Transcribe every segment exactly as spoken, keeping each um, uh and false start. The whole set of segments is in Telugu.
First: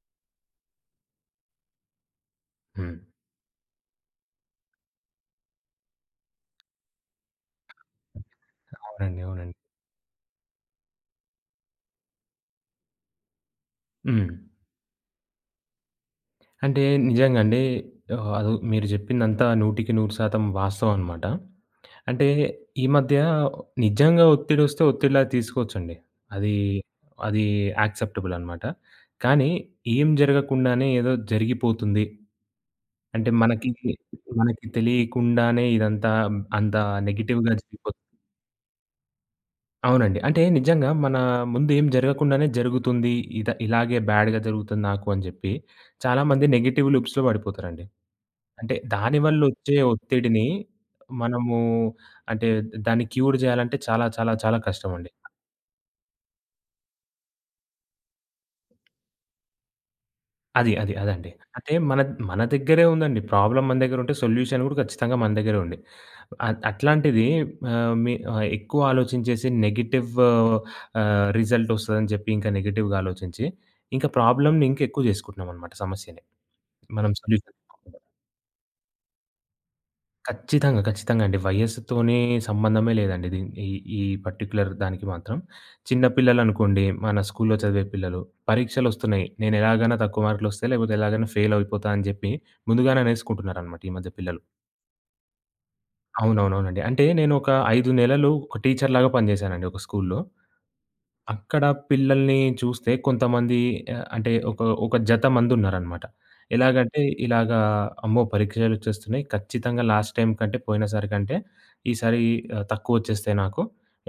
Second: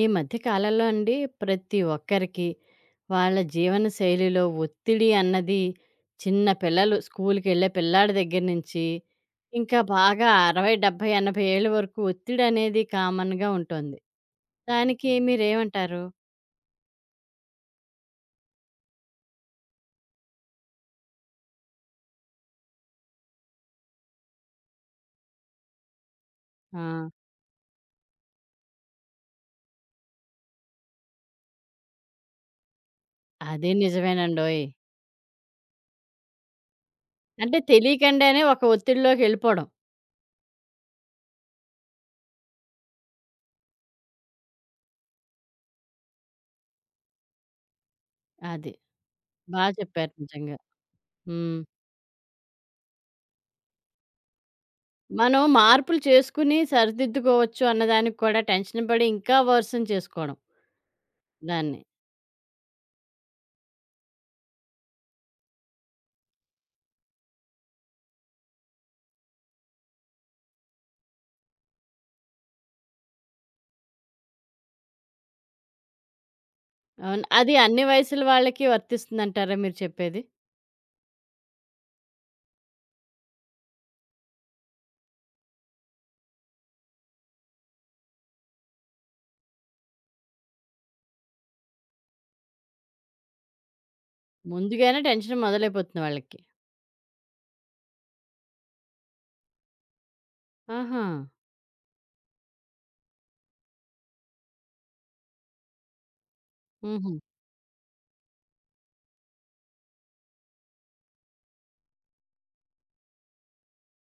ఈ మధ్య కాలంలో అండి ప్రతి ఒక్కరికి హ్మ్. వాళ్ళ జీవన శైలిలో ఒత్తిడి అన్నది, చిన్న పిల్లలు స్కూల్కి వెళ్ళే పిల్లాడి దగ్గర నుంచి అవునండి. అవునండి. ఇంకా బాగా అరవై డెబ్బై ఎనభై ఏళ్ళ వరకు ఒత్తిడి అనేది కామన్గా ఉంటుంది. హ్మ్. దానికి మీరేమంటారు? అంటే నిజంగా అండి. ఆహ్, అది మీరు చెప్పిందంతా వంద శాతం వాస్తవం అనమాట. అంటే ఈ మధ్య నిజంగా ఒత్తిడొస్తే ఒత్తిడిలా తీసుకోవచ్చండి. అది, ఆ, అది యాక్సెప్టబుల్ అనమాట. కానీ ఏం జరగకుండానే ఏదో జరిగిపోతుంది. అంటే మనకి, అదే నిజమేనండోయ్. మనకి తెలియకుండానే ఇదంతా అంత నెగెటివ్‌గా అంటే జరిగిపోతుంది. తెలియకుండానే ఒక ఒత్తిడిలోకి వెళ్ళిపోవడం. అవునండి. అంటే నిజంగా మన ముందు ఏం జరగకుండానే జరుగుతుంది. ఇద ఇలాగే బ్యాడ్‌గా జరుగుతుంది నాకు అని జెప్పి చాలామంది నెగెటివ్ లూప్స్‌లో పడిపోతారండి. అది అంటే బాగా దానివల్లొచ్చే చెప్పారు ఒత్తిడిని నిజంగా. మనము ఉమ్. అంటే దాన్ని క్యూర్ జేయాలంటే చాలా చాలా చాలా కష్టమండి. మనం మార్పులు చేసుకుని సరిదిద్దుకోవచ్చు అన్నదానికి కూడా టెన్షన్ పడి ఇంకా వర్షం చేసుకోవడం. అది. అది. అదండి. అంటే దాన్ని మన మన దగ్గరే ఉందండి. ప్రాబ్లమ్ మన దగ్గర ఉంటే సొల్యూషన్ కూడా ఖచ్చితంగా మన దగ్గరే ఉంది. అట్ అట్లాంటిది ఆహ్, మీ ఆహ్, ఎక్కువ ఆలోచించేసి నెగెటివ్ ఆహ్, రిజల్ట్ వస్తదని చెప్పి ఇంకా నెగెటివ్‌గా ఆలోచించి, ఇంకా ప్రాబ్లమ్‌ని ఇంకా ఎక్కువ చేసుకుంటున్నామనమాట సమస్యని. మనం అవును. అది సొల్యూషన్ అన్ని వయసుల వాళ్ళకి వర్తిస్తుందంటారా మీరు చెప్పేది? ఖచ్చితంగా. ఖచ్చితంగా అండి. వయస్సుతోనే సంబంధమే లేదండి. దీన్ ఈ ఈ పర్టిక్యులర్ దానికి మాత్రం. చిన్న పిల్లలనుకోండి, మన స్కూల్లో చదివే పిల్లలు, పరీక్షలొస్తున్నాయి. నేను ఎలాగైనా తక్కువ మార్కులొస్తాయి, లేకపోతే ఎలాగైనా ఫెయిల్ అయిపోతా అని చెప్పి ముందుగానే అనేసుకుంటున్నారనమాట ఈ మధ్య పిల్లలు. ముందుగానే టెన్షన్ మొదలైపోతుంది వాళ్ళకి. అవునవునవునండి. అంటే నేను ఒక ఐదు నెలలు ఒక టీచర్‌లాగా పనిజేశానండి ఒక స్కూల్లో. ఆహా! అక్కడ పిల్లల్ని చూస్తే కొంతమంది ఆహ్, అంటే ఒక, ఒక జత మందున్నారనమాట. ఎలాగంటే హుహు. ఇలాగా అమ్మో! పరీక్షలొచ్చేస్తున్నాయి. ఖచ్చితంగా లాస్ట్ టైమ్ కంటే పోయినసారి కంటే ఈసారి ఆహ్, తక్కువొచ్చేస్తాయి నాకు.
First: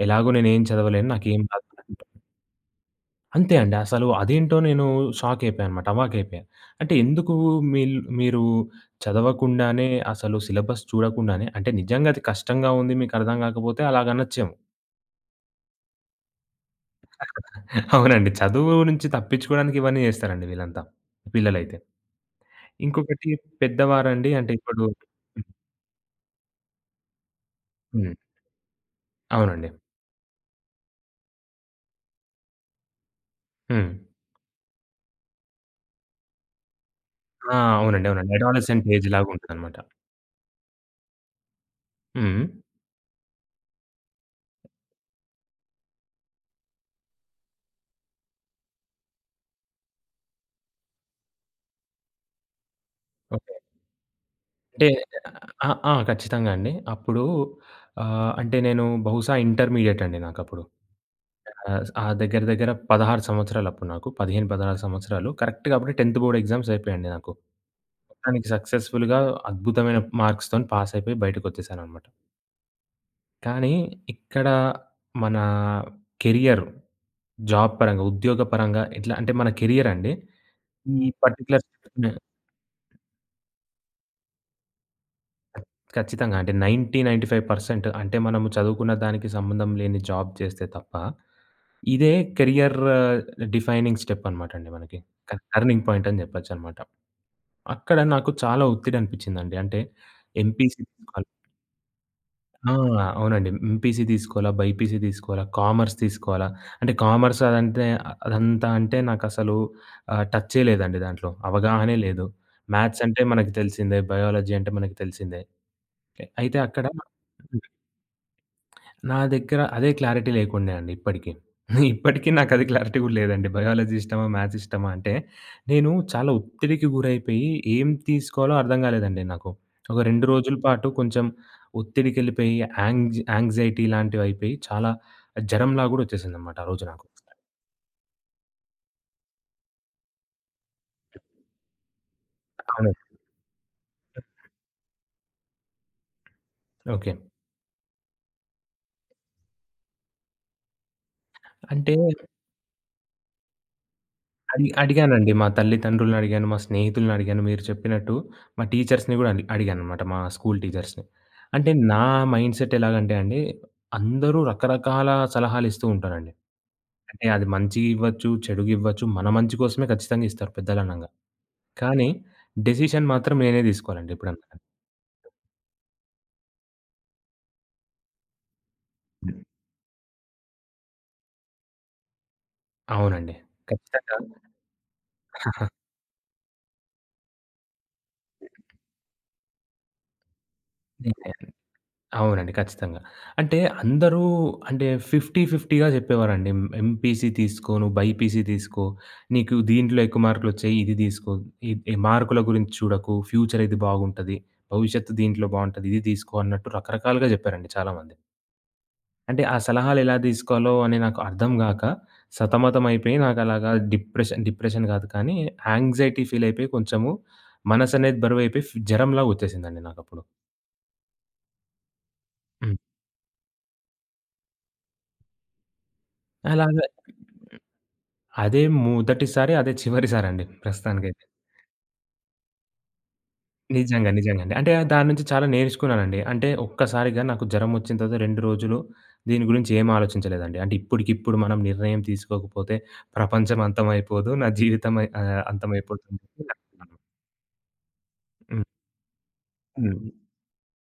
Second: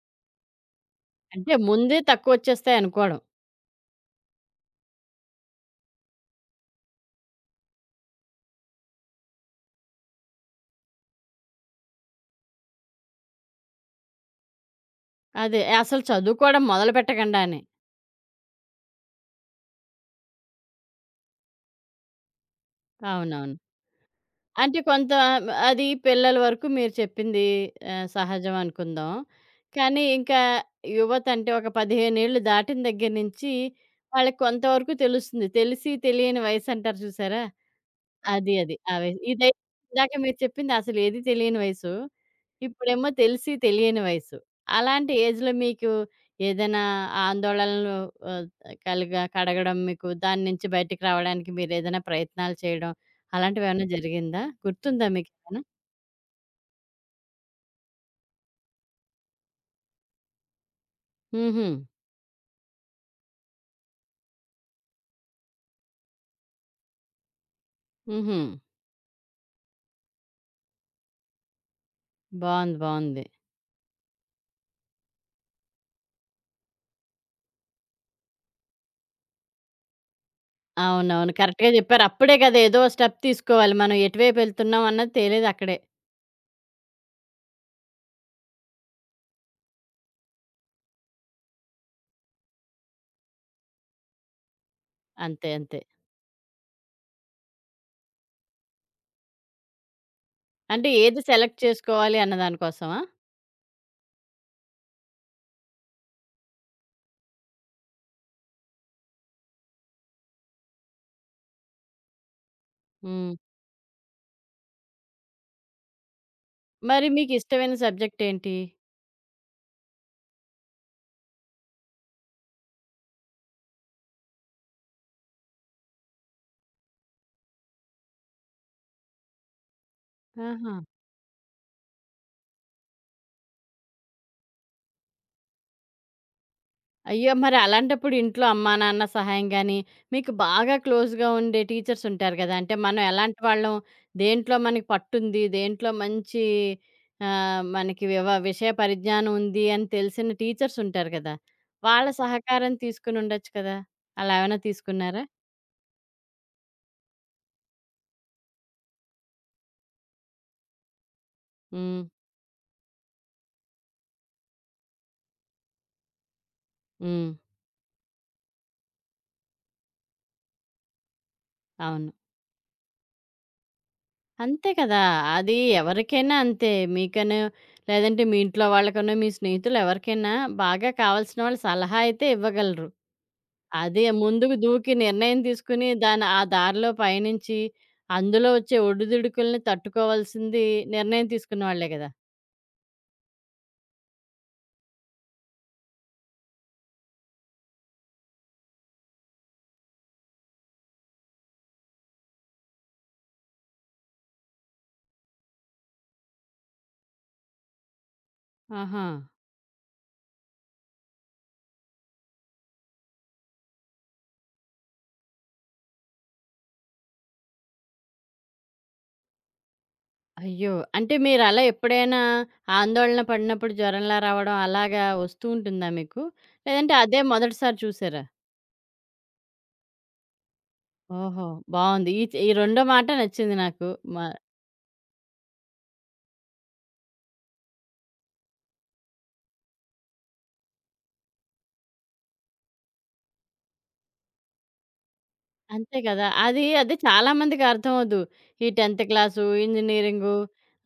ఎలాగో నేనేం చదవలేను. నాకేం అంటే రాదు. ముందే అనుకుంటాను. తక్కువొచ్చేస్తాయనుకోవడం. అంతే అండి. అసలు అదేంటో నేను షాక్ అయిపోయా అనమాట. అవాకయిపోయా. అంటే ఎందుకు మీల్ మీరు చదవకుండానే అసలు సిలబస్ చూడకుండానే అంటే నిజంగా అది కష్టంగా ఉంది. మీకు అర్థం కాకపోతే అలాగనొచ్చేమో. అదే. అసలు చదువుకోవడం మొదలుపెట్టకుండానే. అవునండి. చదువు నుంచి తప్పించుకోవడానికి ఇవన్నీ జేస్తారండి వీళ్ళంతా. పిల్లలైతే. ఇంకొకటి అవునవును. పెద్దవారండి అంటే అంటే ఇప్పుడు కొంత అది పిల్లల వరకు మీరు చెప్పింది ఆహ్, హ్మ్. సహజం అనుకుందాం. అవునండి. కానీ ఇంకా యువత అంటే ఒక పదిహేను ఏళ్ళు దాటిన దగ్గర నుంచి హ్మ్. వాళ్ళకి కొంతవరకు తెలుస్తుంది. తెలిసి తెలియని వయసంటారు చూసారా? ఆ! అవునండి. అవునండి. అది. అది. అడాలసెంట్ ఆ ఏజ్ వయసు. ఇదై లాగుంటదనమాట. ఇందాక మీరు చెప్పింది అసలు ఏది తెలియని వయసు. హ్మ్. ఇప్పుడేమో తెలిసి తెలియని వయసు. అలాంటి ఏజ్‌లో మీకు ఏదైనా ఆందోళనలు ఆహ్, కలగ కడగడం, మీకు దాని నుంచి బయటికి రావడానికి మీరేదైనా ప్రయత్నాలు చేయడం ఓకే. అలాంటివేమన్నా జరిగిందా? అంటే గుర్తుందా మీకేమైనా? ఆ! ఆ! ఖచ్చితంగా అండి. అప్పుడు ఆహ్, అంటే నేను బహుశా ఇంటర్మీడియేట్ అండి నాకప్పుడు. హుహు. ఆహ్, ఆ దగ్గర దగ్గర పదహారు సంవత్సరాలు అప్పుడు నాకు. పదిహేను, పదహారు సంవత్సరాలు. కరెక్ట్‌గా అప్పుడే టెన్త్ బోర్డ్ ఎగ్జామ్స్ అయిపోయాయండి నాకు. హుహు. మొత్తానికి సక్సెస్‌ఫుల్‌గా అద్భుతమైన మార్క్స్‌తోని పాసయిపోయి బయటకొచ్చేసాననమాట. బావుంది. బావుంది. కానీ ఇక్కడ మన కెరియర్, జాబ్ పరంగా, ఉద్యోగ పరంగా ఎట్లా అంటే మన కెరియర్ అండి. ఈ అవునవును. పర్టిక్యులర్ కరెక్ట్‌గా చెప్పారు. అప్పుడే కదా! ఏదో స్టెప్ తీసుకోవాలి. మనం ఎటువైపు వెళ్తున్నాం అన్నది తేలేదక్కడే. ఖచ్చితంగా అంటే తొంభై, తొంభై ఐదు శాతం అంటే మనము చదువుకున్న దానికి సంబంధం లేని జాబ్ చేస్తే తప్ప, ఇదే కెరియర్ డిఫైనింగ్ స్టెప్ అనమాట అండి మనకి. క అంతే. అంతే. టర్నింగ్ పాయింట్ అని చెప్పొచ్చనమాట. అక్కడ నాకు చాలా ఒత్తిడి అనిపించిందండి. అంటే ఎంపీసీ అంటే ఏది సెలెక్ట్ చేసుకోవాలి అన్న దాని ఆ! కోసమా? అవునండి. ఎంపీసీ తీసుకోవాలా? బైపీసీ తీసుకోవాలా? కామర్స్ తీసుకోవాలా? అంటే కామర్స్ అదంటే అదంతా అంటే నాకసలు ఆహ్, టచ్చే లేదండి దాంట్లో. అవగాహనే లేదు. మ్యాథ్స్ అంటే హ్మ్. మనకు తెలిసిందే. బయాలజీ అంటే మనకు తెలిసిందే. అయితే అక్కడ మరి మీకిష్టమైన సబ్జెక్ట్ ఏంటి? నా దగ్గర అదే క్లారిటీ లేకుండే అండి ఇప్పటికి. ఇప్పటికి నాకది క్లారిటీ గూడా లేదండి. బయాలజీ ఇష్టమా? మ్యాథ్స్ ఇష్టమా? అంటే నేను చాలా ఒత్తిడికి గురైపోయి ఏం తీసుకోవాలో అర్థం కాలేదండి నాకు. ఒక రెండు రోజుల ఆహా! పాటు కొంచెం ఒత్తిడికెళ్ళిపోయి యాంగ్ యాంగ్జైటీ లాంటివయిపోయి చాలా జరంలా గూడా వచ్చేసిందనమాట ఆ రోజు నాకు. అయ్యో! మరి అలాంటప్పుడు ఇంట్లో అమ్మా, నాన్న సహాయం గాని, మీకు బాగా క్లోజ్‌గా ఉండే టీచర్స్ ఉంటారు గదా! అంటే అవును. మనం ఎలాంటి వాళ్ళం, దేంట్లో మనకి పట్టుంది, దేంట్లో మంచి ఓకే. ఆహ్, మనకి వివ విషయ పరిజ్ఞానం ఉంది అని తెలిసిన టీచర్స్ ఉంటారు గదా! అంటే వాళ్ళ సహకారం తీసుకుని ఉండొచ్చు కదా! అలా ఏమైనా అడి తీసుకున్నారా? అడిగానండి. మా తల్లిదండ్రులని అడిగాను, మా స్నేహితులని అడిగాను మీరు చెప్పినట్టు. మా టీచర్స్‌ని గూడా అడి అడిగాననమాట. మా స్కూల్ టీచర్స్‌ని. అంటే నా హ్మ్. మైండ్ సెట్ ఎలాగంటే అండి, అందరూ రకరకాల సలహాలిస్తూ ఉంటారండి. అంటే హ్మ్. అది మంచిగివ్వచ్చు, చెడుగివ్వచ్చు, మన మంచి కోసమే ఖచ్చితంగా ఇస్తారు పెద్దలనంగా. కానీ అవును. డెసిషన్ మాత్రం నేనే తీసుకోవాలండి ఎప్పుడన్నా. అంతే కదా! అది ఎవరికైనా అంతే. మీకనో, లేదంటే మీ ఇంట్లో వాళ్ళకనో, మీ స్నేహితులు ఎవరికైనా బాగా కావాల్సిన వాళ్ళు సలహా అయితే ఇవ్వగలరు. అవునండి. అదే ఖచ్చితంగా ముందుకు దూకి నిర్ణయం తీసుకుని దాని ఆ దారిలో పయనించి, అందులో వచ్చే ఒడిదుడుకుల్ని తట్టుకోవాల్సింది నిర్ణయం నేనే. తీసుకున్న వాళ్ళే గదా! అవునండి. ఖచ్చితంగా. అంటే అందరూ అంటే యాభై, యాభైగా చెప్పేవారండి. ఎం ఎంపీసీ తీసుకో, నువ్వు బైపీసీ తీసుకో, నీకు దీంట్లో ఎక్కువ మార్కులొచ్చాయి ఇది తీసుకో. ఈ ఈ మార్కుల గురించి చూడకు, ఫ్యూచర్ ఇది బాగుంటది. భవిష్యత్తు దీంట్లో బావుంటది. ఇది తీసుకో అన్నట్టు రకరకాలుగా చెప్పారండి చాలామంది. ఆహా! అంటే ఆ సలహాలు ఎలా తీసుకోవాలో అని నాకు అర్థం గాక, సతమతమైపోయి నాకలాగా డిప్రెషన్ డిప్రెషన్ గాదు కానీ, యాంగ్జైటీ ఫీలయిపోయి కొంచెము మనసనేది బరువైపోయి ఫ్ జరంలాగొచ్చేసిందండి నాకప్పుడు. అయ్యో! అంటే మీరలా ఎప్పుడైనా హ్మ్. ఆందోళన పడినప్పుడు జ్వరంలా రావడం అలాగా వస్తూ ఉంటుందా మీకు? అలాగ లేదంటే అదే మొదటిసారి చూసారా? అదే మొదటిసారి, అదే చివరిసారండి ప్రస్తుతానికైతే. ఓహో! బావుంది. ఈ చ్ ఈ రెండో మాట నచ్చింది నాకు. నిజంగా. మ నిజంగండి. అంటే దాని నుంచి చాలా నేర్చుకున్నానండి. అంటే ఒక్కసారిగా నాకు జరమొచ్చిన తర్వాత రెండు రోజులు దీని గురించి ఏం ఆలోచించలేదండి. అంటే ఇప్పటికిప్పుడు మనం నిర్ణయం తీసుకోకపోతే ప్రపంచం అంతమైపోదు. నా జీవితం అయి ఆహ్, అంతే అంతమైపోతుంది. కదా! అది అది చాలామందికి అర్థమవ్వదు. హ్మ్. ఈ టెన్త్ క్లాసు, హ్మ్. ఇంజినీరింగు,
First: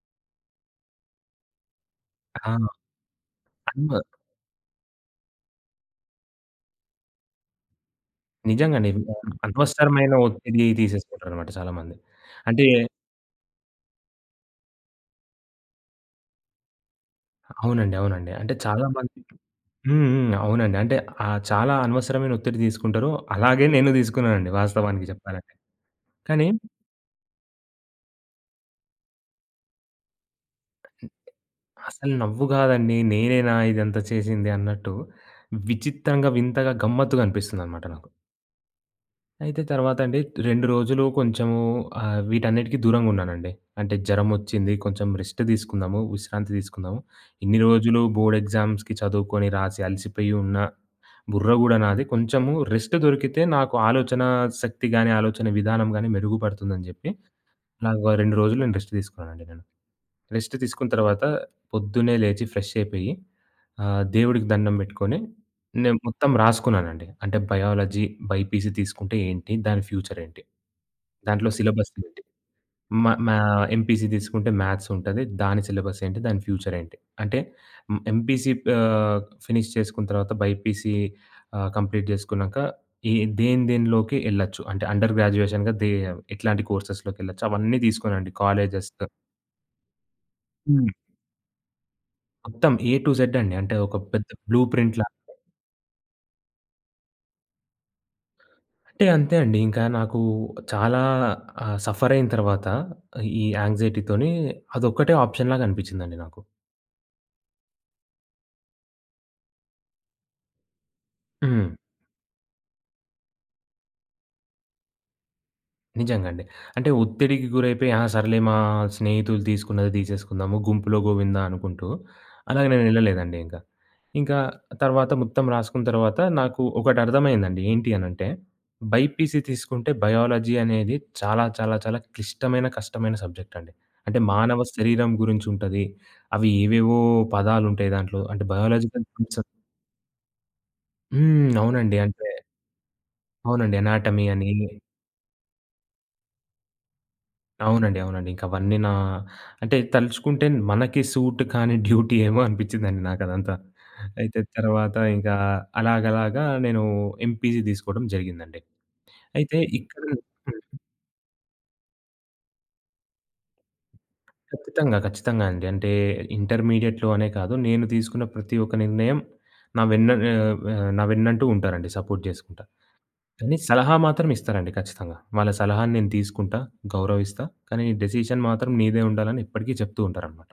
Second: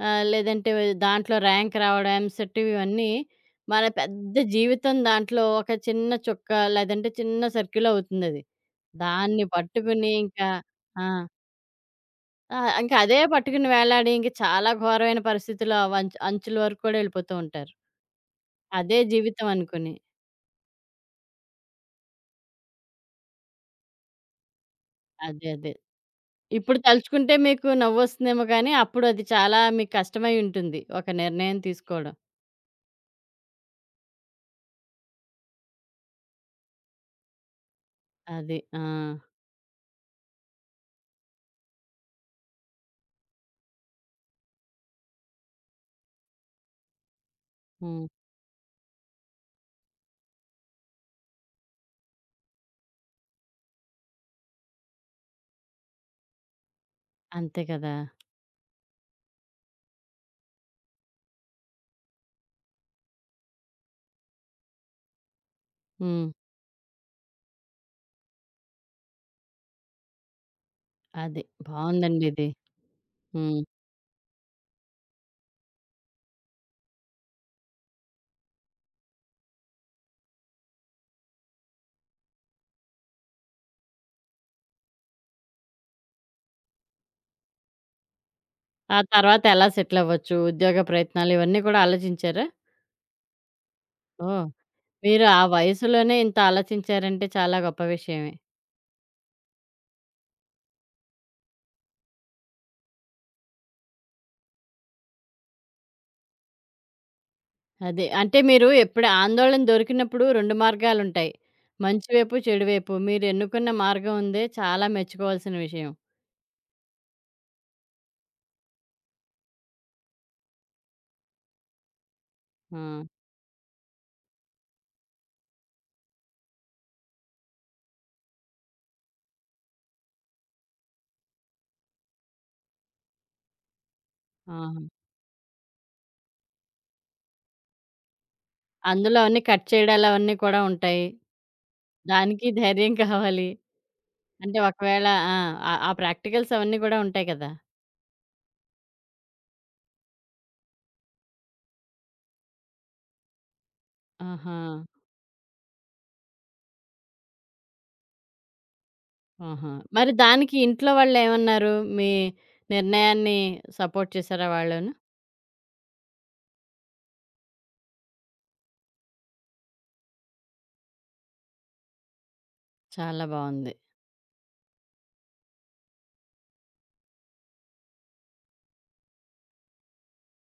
ఆహ్, లేదంటే దాంట్లో ర్యాంక్ రావడం, ఎంసెట్ ఆ! ఇవన్నీ మన అన్వ పెద్ద జీవితం దాంట్లో ఒక చిన్న చుక్క, లేదంటే చిన్న సర్కిల్ అవుతుందది. నిజంగండి. దాన్ని అనవసరమైన పట్టుకుని ఇంకా ఒత్తిడి ఆ! తీసేసుకుంటారనమాట చాలామంది. ఆ! అంటే ఇంకా అదే పట్టుకుని వేలాడి ఇంక చాలా ఘోరమైన పరిస్థితిలో అవంచ్ అంచుల వరకు కూడా వెళ్ళిపోతూ ఉంటారు. అవునండి. అవునండి. అంటే అదే చాలామంది జీవితం అనుకుని. హ్మ్. హ్మ్. అవునండి. అంటే ఆహ్, చాలా అనవసరమైన ఒత్తిడి తీసుకుంటారు. అలాగే నేను తీసుకున్నానండి వాస్తవానికి అదే. చెప్పాలంటే. అదే. కానీ ఇప్పుడు తలుచుకుంటే మీకు నవ్వొస్తుందేమో కానీ, అప్పుడు అది చాలా మీకు కష్టమై ఉంటుంది. ఒక నిర్ణయం అసలు తీసుకోవడం. నవ్వు కాదండి. నేనేనా ఇదంతా చేసింది అన్నట్టు విచిత్రంగా, వింతగా, గమ్మత్తుగా అనిపిస్తుందనమాట నాకు. అది. ఆ! అయితే తర్వాత అండి రెండు రోజులు కొంచెము ఆహ్, వీటన్నిటికి దూరంగా ఉన్నానండి. అంటే జ్వరమొచ్చింది. కొంచెం రెస్ట్ తీసుకుందాము, విశ్రాంతి తీసుకుందాము. ఇన్ని రోజులు హ్మ్. బోర్డ్ ఎగ్జామ్స్‌కి చదువుకొని రాసి అలసిపోయి ఉన్న బుర్ర గూడా నాది. కొంచెము రెస్ట్ దొరికితే నాకు ఆలోచన శక్తి గాని, ఆలోచన విధానం గాని మెరుగుపడుతుందని జెప్పి, అంతే కదా! నాకు ఆ రెండు రోజులు నేను రెస్ట్ తీసుకున్నానండి నేను. రెస్ట్ తీసుకున్న తర్వాత పొద్దున్నే లేచి ఫ్రెష్ అయిపోయి, ఆహ్, దేవుడికి దండం బెట్టుకొని, నేను హ్మ్. మొత్తం రాసుకున్నానండి. అంటే బయాలజీ బైపీసీ తీసుకుంటే ఏంటి? దాని ఫ్యూచర్ ఏంటి? అది. దాంట్లో సిలబస్ ఏంటి? బావుందండి ఇది. మా మా హ్మ్. ఎంపీసీ తీసుకుంటే మ్యాథ్స్ ఉంటది. దాని సిలబస్ ఏంటి? దాని ఫ్యూచర్ ఏంటి? అంటే హ్మ్, ఎంపీసీ ఆహ్, ఫినిష్ చేసుకున్న తర్వాత బైపీసీ ఆహ్, కంప్లీట్ చేసుకున్నాక ఈ దేని దేనిలోకి ఎళ్ళొచ్చు? అంటే అండర్ గ్రాడ్యుయేషన్‌గా దే ఎట్లాంటి కోర్సెస్‌లోకెళ్ళొచ్చు? అవన్నీ తీసుకోనండి. కాలేజెస్ ఆ తర్వాత ఎలా సెటిల్ అవ్వచ్చు? ఉద్యోగ హ్మ్. ప్రయత్నాలు ఇవన్నీ కూడా ఆలోచించారా? మొత్తం ఏ టు జెడ్ అండి. అంటే ఒక పెద్ద ఓహ్! బ్లూ ప్రింట్‌లా మీరు ఆ వయసులోనే ఇంత ఆలోచించారంటే చాలా గొప్ప విషయమే. అంటే అంతే అండి. ఇంకా నాకు చాలా ఆహ్, సఫర్ అయిన తర్వాత ఈ యాంక్సైటీతోని అదొక్కటే ఆప్షన్‌లాగా అనిపించిందండి నాకు. అదే. అంటే మీరు ఎప్పుడు ఆందోళన దొరికినప్పుడు రెండు మార్గాలుంటాయి. హ్మ్. మంచి వైపు, చెడు వైపు. మీరు ఎన్నుకున్న మార్గం ఉందే చాలా మెచ్చుకోవాల్సిన విషయం. నిజంగా అండి. అంటే ఒత్తిడికి గురైపోయి ఆ! సర్లే మా స్నేహితులు తీసుకున్నది తీసేసుకుందాము. గుంపులో గోవిందా అనుకుంటూ అలాగ ఆ! నేను ఎళ్ళలేదండి ఇంకా. ఇంకా తర్వాత మొత్తం రాసుకున్న తర్వాత నాకు ఒకటి అర్థమైందండి. ఏంటి అనంటే బైపీసీ తీసుకుంటే బయాలజీ అనేది చాలా చాలా చాలా క్లిష్టమైన, కష్టమైన సబ్జెక్ట్ అండి. అంటే ఆ! మానవ శరీరం గురించి ఉంటది. అవి ఏవేవో పదాలుంటాయి దాంట్లో. అంటే బయాలజికల్ అందులో అవన్నీ ప్రిన్సిప్ కట్ చేయడాలు అవన్నీ కూడా ఉంటాయి. హ్మ్. అవునండి. అంటే దానికి ధైర్యం కావాలి. అవునండి. అనాటమీ అని అంటే ఒకవేళ ఆ! ఆ ఆ ప్రాక్టికల్స్ అవన్నీ గూడా ఉంటాయి కదా! అవునండి. అవునండి. ఇంక అవన్నీ నా అంటే తలుచుకుంటే మనకి సూట్ కాని డ్యూటీ ఏమో అనిపించిందండి నాకదంతా. అయితే ఆహా! తర్వాత ఇంకా అలాగలాగా నేను ఎంపీసీ తీసుకోవడం జరిగిందండి. అయితే ఆహా! ఇక్కడ మరి దానికి హ్మ్. ఇంట్లో వాళ్ళేమన్నారు? మీ నిర్ణయాన్ని సపోర్ట్ చేశారా వాళ్ళును? ఖచ్చితంగా. ఖచ్చితంగా అండి. అంటే ఇంటర్మీడియేట్‌లో అనే కాదు నేను తీసుకున్న ప్రతి ఒక్క నిర్ణయం నా వెన్న ఆహ్, ఆహ్, నా వెన్నంటూ ఉంటారండి. సపోర్ట్ చేసుకుంటా. చాలా కానీ బావుంది. సలహా మాత్రం ఇస్తారండి ఖచ్చితంగా. వాళ్ళ సలహాని నేను తీసుకుంటా, గౌరవిస్తా. కానీ డెసిషన్ మాత్రం నీదే ఉండాలని ఎప్పటికీ చెప్తూ ఉంటారనమాట.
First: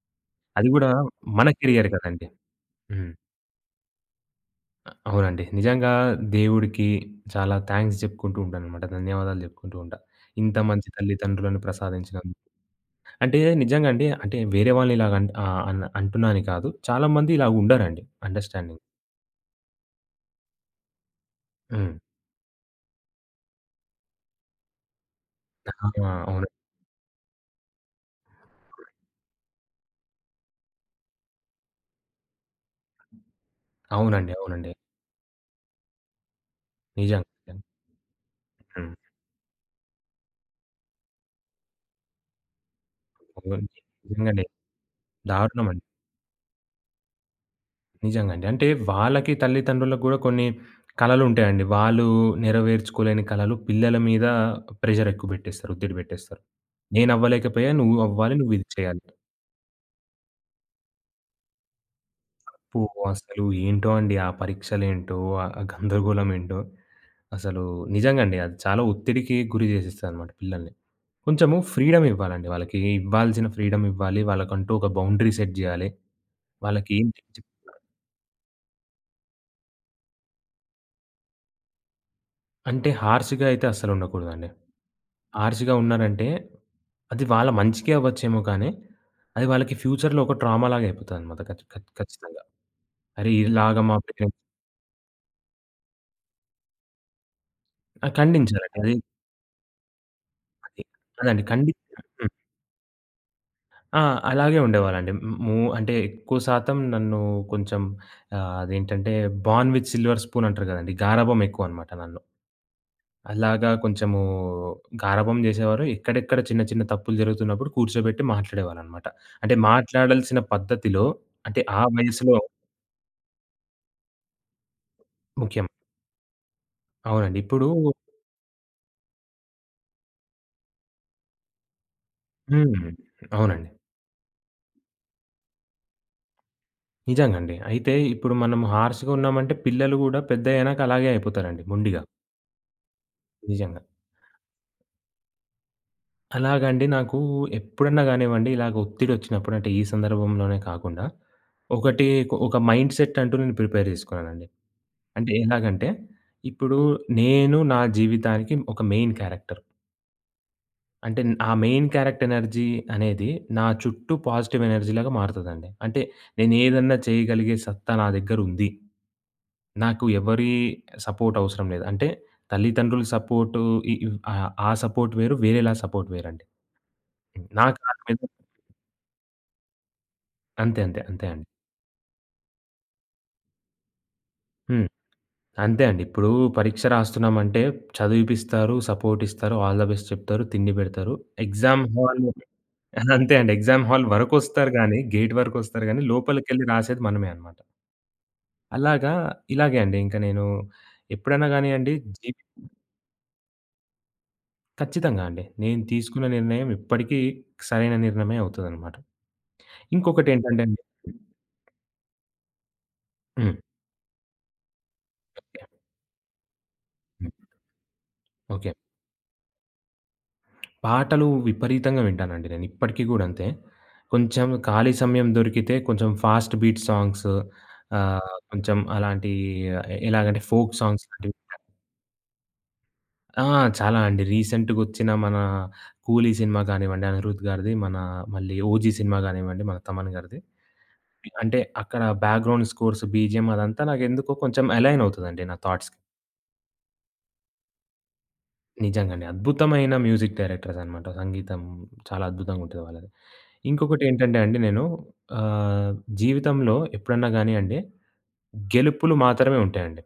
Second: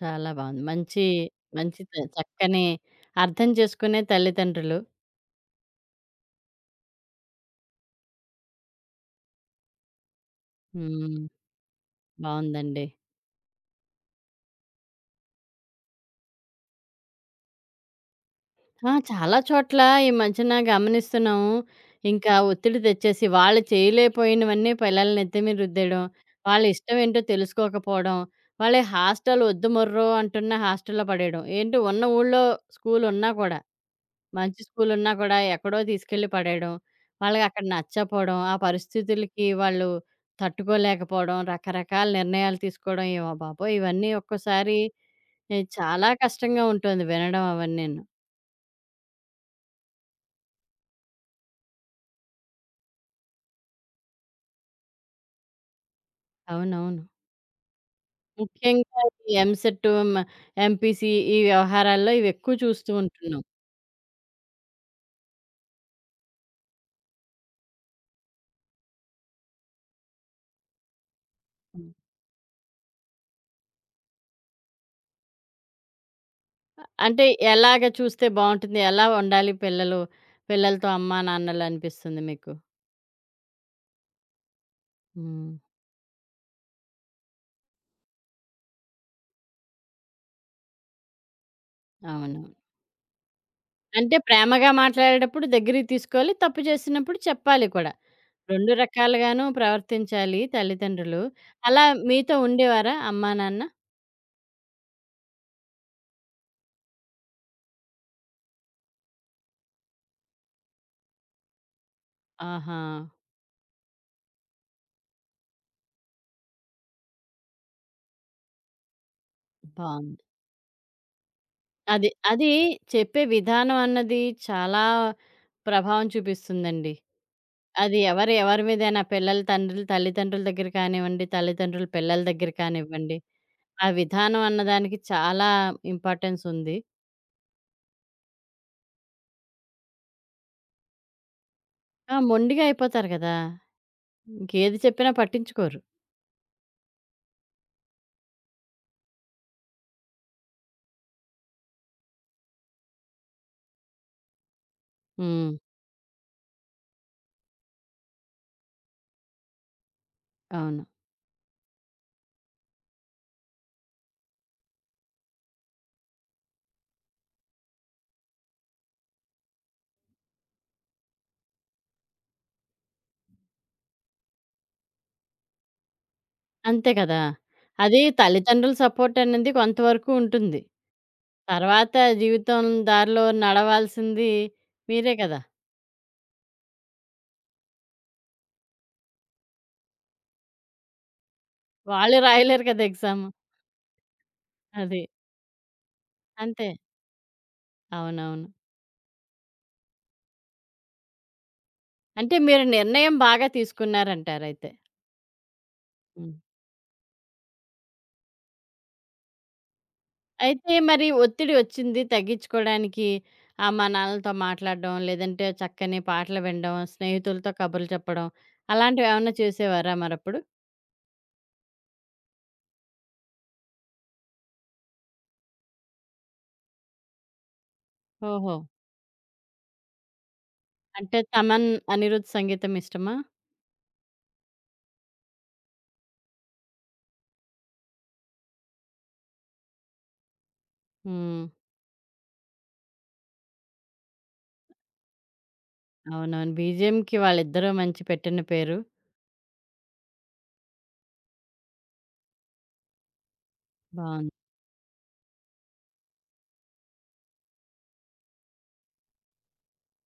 చాలా బావుంది. అది గూడా మంచి, మన మంచి కెరియర్ చ కదండీ. చక్కని హ్మ్. అర్థం చేసుకునే తల్లిదండ్రులు. అ అవునండి. నిజంగా దేవుడికి చాలా థాంక్స్ చెప్పుకుంటూ ఉంటాననమాట. ధన్యవాదాలు చెప్పుకుంటూ ఉంటా. ఇంత మంచి హ్మ్. తల్లిదండ్రులను ప్రసాదించినందుకు. బావుందండి. అంటే నిజంగా అండి అంటే వేరే వాళ్ళని ఇలాగ అన్ ఆహ్, అన్ అంటున్నానని కాదు. చాలా మంది ఇలా ఉండరండి అండర్‌స్టాండింగ్. ఆ! చాలా చోట్ల ఈ మధ్యన గమనిస్తున్నాము. హ్మ్. ఇంకా ఒత్తిడి తెచ్చేసి వాళ్ళు చేయలేకపోయినవన్నీ పిల్లల నెత్తి మీద రుద్దేయడం, ఆ! అవును. వాళ్ళ ఇష్టం ఏంటో తెలుసుకోకపోవడం, వాళ్ళే హాస్టల్ వద్దు మొర్రో అంటున్న హాస్టల్‌లో పడేయడం. ఏంటి ఉన్న ఊళ్ళో స్కూల్ ఉన్నా కూడా, అవునండి. మంచి అవునండి. స్కూల్ ఉన్నా కూడా ఎక్కడో తీసుకెళ్ళి పడేయడం. నిజంగా. వాళ్ళకి అక్కడ నచ్చకపోవడం, ఆ హ్మ్. పరిస్థితులకి వాళ్ళు తట్టుకోలేకపోవడం, రకరకాల నిర్ణయాలు తీసుకోవడం. ఏమో బాబోయ్! ఇవన్నీ నిజంగానే ఒక్కోసారి ఏ, దారుణం అండి. చాలా కష్టంగా ఉంటుంది వినడం అవన్నీను. నిజంగండి. అంటే వాళ్ళకి తల్లిదండ్రులకు గూడా కొన్ని కలలుంటాయండి. వాళ్ళు నెరవేర్చుకోలేని కలలు పిల్లల మీద ప్రెషర్ ఎక్కువ బెట్టేస్తారు. ఒత్తిడి బెట్టేస్తారు. అవునవును. నేనవ్వలేకపోయా, నువ్వు అవ్వాలి, నువ్విది చేయాలి. ముఖ్యంగా ఈ ఎంసెట్, మ ఎంపీసీ ఈ వ్యవహారాల్లో ఇవెక్కువ అబ్బో! చూస్తూ ఉంటున్నాం. అసలు ఏంటో అండి ఆ పరీక్షలేంటో, ఆ గందరగోళమేంటో అసలు నిజంగండి. అది చాలా ఒత్తిడికి గురి జేసేస్తదనమాట పిల్లల్ని. కొంచెము హ్మ్. ఫ్రీడమివ్వాలండి వాళ్ళకి. ఇవ్వాల్సిన ఫ్రీడమివ్వాలి. వాళ్ళకంటూ ఒక బౌండరీ సెట్ జేయాలి. వాళ్ళకేం అంటే ఎలాగ చూస్తే బావుంటుంది? ఎలా ఉండాలి పిల్లలు? పిల్లలతో అమ్మా, నాన్నలనిపిస్తుంది మీకు? అంటే హార్ష్‌గా అయితే అస్సలుండకూడదండి. హ్మ్. హార్ష్‌గా ఉన్నారంటే, అది వాళ్ళ మంచికే అవ్వచ్చేమో కానీ, అది వాళ్ళకి ఫ్యూచర్‌లో ఒక ట్రామాలాగా అయిపోతదనమాట ఖచ్ ఖచ్ అవును. ఖచ్చితంగా. అరే! ఇలాగ మా అంటే పేరెంట్స్ ప్రేమగా మాట్లాడేటప్పుడు దగ్గరికి తీసుకోవాలి. తప్పు చేసినప్పుడు చెప్పాలి కూడా. ఆ! రెండు ఖండించాలండి. అది రకాలుగాను ప్రవర్తించాలి అది తల్లిదండ్రులు. అదండి ఖండి అలా హ్మ్. మీతో ఉండేవారా అమ్మా, నాన్న? ఆ! అలాగే ఉండేవాళ్ళండి. హ్మ్. మూ అంటే ఎక్కువ శాతం నన్ను కొంచెం ఆహ్, అదేంటంటే, బార్న్ విత్ సిల్వర్ స్పూన్ అంటారు కదండీ! గారాబం ఎక్కువనమాట నన్ను. ఆహా! అలాగా కొంచెము గారాబం జేసేవారు. ఎక్కడెక్కడ చిన్న చిన్న తప్పులు జరుగుతున్నప్పుడు కూర్చోబెట్టి మాట్లాడేవాళ్ళనమాట. అంటే బావుంది. మాట్లాడాల్సిన పద్ధతిలో అంటే ఆ అది. వయసులో అది చెప్పే విధానం అన్నది చాలా ముఖ్యం. ప్రభావం చూపిస్తుందండి. అవునండి. ఇప్పుడు అది ఎవరు ఎవరి మీదైనా పిల్లల తండ్రులు, తల్లిదండ్రుల దగ్గర కానివ్వండి, తల్లిదండ్రులు పిల్లల దగ్గర హ్మ్. కానివ్వండి, అవునండి. ఆ విధానం అన్నదానికి చాలా ఇంపార్టెన్స్ ఉంది. నిజంగండి. అయితే ఇప్పుడు మనం హార్ష్‌గా ఉన్నామంటే పిల్లలు గూడా పెద్దయ్యానాక అలాగే అయిపోతారండి మొండిగా. ఆ! మొండిగా అయిపోతారు కదా! నిజంగా. ఇంకేది చెప్పినా పట్టించుకోరు. అలాగండి నాకు ఎప్పుడన్నా గానివ్వండి ఇలాగ ఒత్తిడొచ్చినప్పుడు అంటే ఈ సందర్భంలోనే కాకుండా ఒకటి ఒక మైండ్‌సెట్ అంటూ నేను ప్రిపేర్ జేసుకున్నానండి. అంటే హ్మ్. ఎలాగంటే, ఇప్పుడు నేను నా జీవితానికి ఒక మెయిన్ క్యారెక్టర్. అవును. అంటే ఆ మెయిన్ క్యారెక్టర్ ఎనర్జీ అనేది నా చుట్టూ పాజిటివ్ ఎనర్జీలాగా మారుతదండి. అంటే నేను ఏదన్నా చేయగలిగే సత్తా నా దగ్గర ఉంది. నాకు ఎవరి సపోర్ట్ అవసరం లేదు. అంటే తల్లిదండ్రుల సపోర్టు ఇ ఇవ్ ఆహ్, ఆ సపోర్ట్ వేరు, వేరేలా సపోర్ట్ వేరండి. అంతే కదా! నాకు నా అది మీద తల్లిదండ్రుల సపోర్ట్ అనేది కొంతవరకు ఉంటుంది. అంతే, అంతే, అంతే అండి. తర్వాత జీవితం దారిలో నడవాల్సింది హ్మ్. మీరే కదా! అంతే అండి. ఇప్పుడు పరీక్ష రాస్తున్నామంటే చదివిపిస్తారు, సపోర్ట్ ఇస్తారు, ఆల్ ద బెస్ట్ చెప్తారు, తిండి పెడతారు. ఎగ్జామ్ వాళ్ళు హాల్ రాయలేరు కదా ఎగ్జాము. అంతే అండి. ఎగ్జామ్ హాల్ వరకొస్తారు గానీ, అది. గేట్ వరకొస్తారు గానీ, లోపలికెళ్లి అంతే. రాసేది మనమే అనమాట. అవునవును. అలాగా ఇలాగే అండి ఇంక నేను ఎప్పుడైనా గానియండి అంటే జీవి మీరు నిర్ణయం బాగా తీసుకున్నారంటారయితే. ఖచ్చితంగా అండి. నేను తీసుకున్న హ్మ్. నిర్ణయం ఎప్పటికీ సరైన నిర్ణయమే అవుతదనమాట. ఇంకొకటేంటంటే అయితే అండి మరి ఒత్తిడి ఒచ్చింది తగ్గించుకోడానికి హ్మ్. అమ్మా, నాన్నలతో మాట్లాడడం, లేదంటే చక్కని పాటలు వినడం, హ్మ్. స్నేహితులతో కబుర్లు చెప్పడం ఓకే. అలాంటివేమన్నా చేసేవారా మరప్పుడు? పాటలు విపరీతంగా వింటానండి నేను. ఇప్పటికి గూడా అంతే. కొంచెం ఖాళీ సమయం దొరికితే కొంచెం ఫాస్ట్ బీట్ సాంగ్స్ ఆహ్, ఓహో! కొంచెం అలాంటి ఎలాగంటే ఫోక్ సాంగ్స్ అంటే లాంటివి 'తమన్', 'అనిరుద్' సంగీతం ఇష్టమా? ఆ! చాలా అండి. రీసెంట్‌గొచ్చిన మన 'కూలీ' సినిమా కానివ్వండి, అనిరుద్ గారిది, మన మళ్ళీ 'ఓజీ' సినిమా కానివ్వండి, మన తమన్ గారిది. హ్మ్. అంటే అక్కడ బ్యాక్‌గ్రౌండ్ స్కోర్స్, బీజీఎం అదంతా నాకెందుకో కొంచెం అలైన్ అవుతదండి నా థాట్స్‌కి. అవునవును. బీజీఎంకి వాళ్ళిద్దరూ మంచి పెట్టిన పేరు. నిజంగండి. అద్భుతమైన మ్యూజిక్ డైరెక్టర్స్ అనమాట. సంగీతం చాలా అద్భుతంగుంటది వాళ్ళది. బావుంది. ఇంకొకటేంటంటే అండి నేను ఆహ్, జీవితంలో ఎప్పుడన్నా గాని అండి, గెలుపులు మాత్రమే ఉంటాయండి.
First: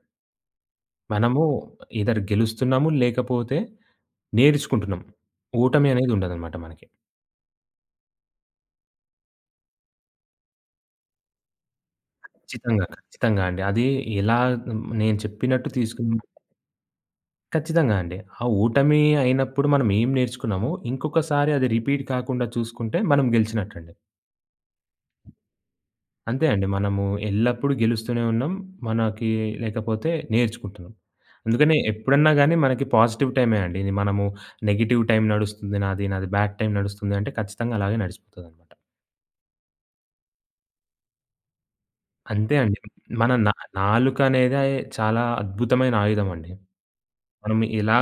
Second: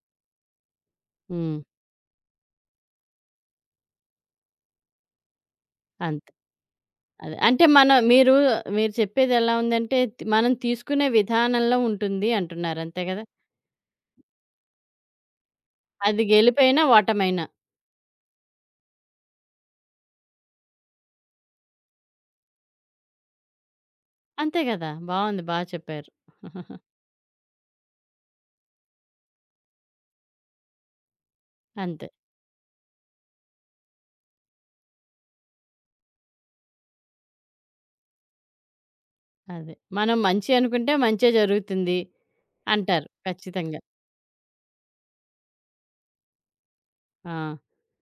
మనము హ్మ్. ఎయిదర్ గెలుస్తున్నాము, లేకపోతే నేర్చుకుంటున్నాం. ఓటమి అనేది అంతే. ఉండదనమాట మనకి. అదే. అంటే మనం మీరు మీరు చెప్పేదెలా ఉందంటే, తి- మనం తీసుకునే విధానంలో ఉంటుంది అంటున్నారు. ఖచ్చితంగా. అంతే గదా! ఖచ్చితంగా అండి. అది ఎలా హ్మ్, నేను చెప్పినట్టు తీసుకున్నా అది గెలిపైనా, ఓటమైనా. ఖచ్చితంగా అండి. ఆ ఓటమి అయినప్పుడు మనం ఏం నేర్చుకున్నామో, ఇంకొకసారి అది రిపీట్ కాకుండా చూసుకుంటే మనం గెలిచినట్టండి. అంతే గదా! బావుంది. బా చెప్పారు. అంతే అండి. మనము ఎల్లప్పుడూ గెలుస్తూనే ఉన్నాం. మనకి లేకపోతే నేర్చుకుంటున్నాం. అందుకనే అంతే. ఎప్పుడన్నా గాని మనకి పాజిటివ్ టైమే అండి. ఇది మనము నెగెటివ్ టైం నడుస్తుంది నాది, నాది బ్యాడ్ టైం నడుస్తుంది అంటే ఖచ్చితంగా అలాగే నడిచిపోతదనమాట. అదే. మనం మంచి అనుకుంటే మంచే జరుగుతుంది అంతే అండి. అంటారు. మన నా ఖచ్చితంగా. నాలుక అనేదే చాలా అద్భుతమైన ఆయుధం అండి. ఆ! మనం ఎలా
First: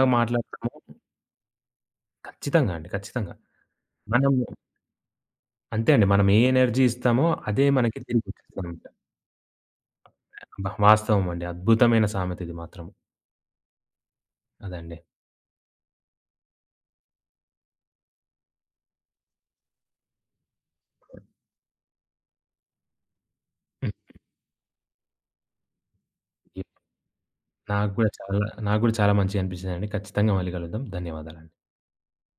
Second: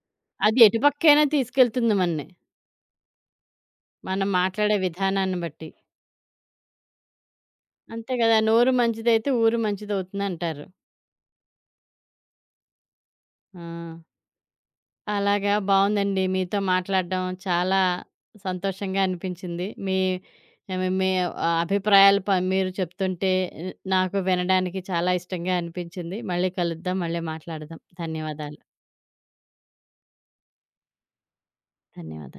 అది మాట్లాడతామో ఎటుపక్కైనా తీసుకెళ్తుంది మనని. ఖచ్చితంగా అండి. ఖచ్చితంగా. మనం మనం మాట్లాడే విధానాన్ని బట్టి. అంతే అండి. మనం ఏ ఎనర్జీ ఇస్తామో అదే మనకి అంతే గదా! నోరు తిరిగొచ్చేస్తూంటది. మంచిదైతే ఊరు మంచిదవుతుందంటారు. అబ్బా! వాస్తవం అండి. అద్భుతమైన సామెతిది మాత్రం. ఆ! అదండి. అలాగా బావుందండి. మీతో మాట్లాడడం చాలా సంతోషంగా అనిపించింది. మీ ఆహ్, మీ ఆహ్, అభిప్రాయాలు ప మీరు చెప్తుంటే ఆహ్, హ్మ్. నాకు వినడానికి చాలా ఇష్టంగా అనిపించింది. మళ్ళీ కలుద్దాం. మళ్ళీ మాట్లాడదాం. నాకు గూడా చాలా ధన్యవాదాలు. నాకు గూడా చాలా మంచిగా అనిపించిందండి. ఖచ్చితంగా మళ్ళీ కలుద్దాం. ధన్యవాదాలండి. ధన్యవాదాలు.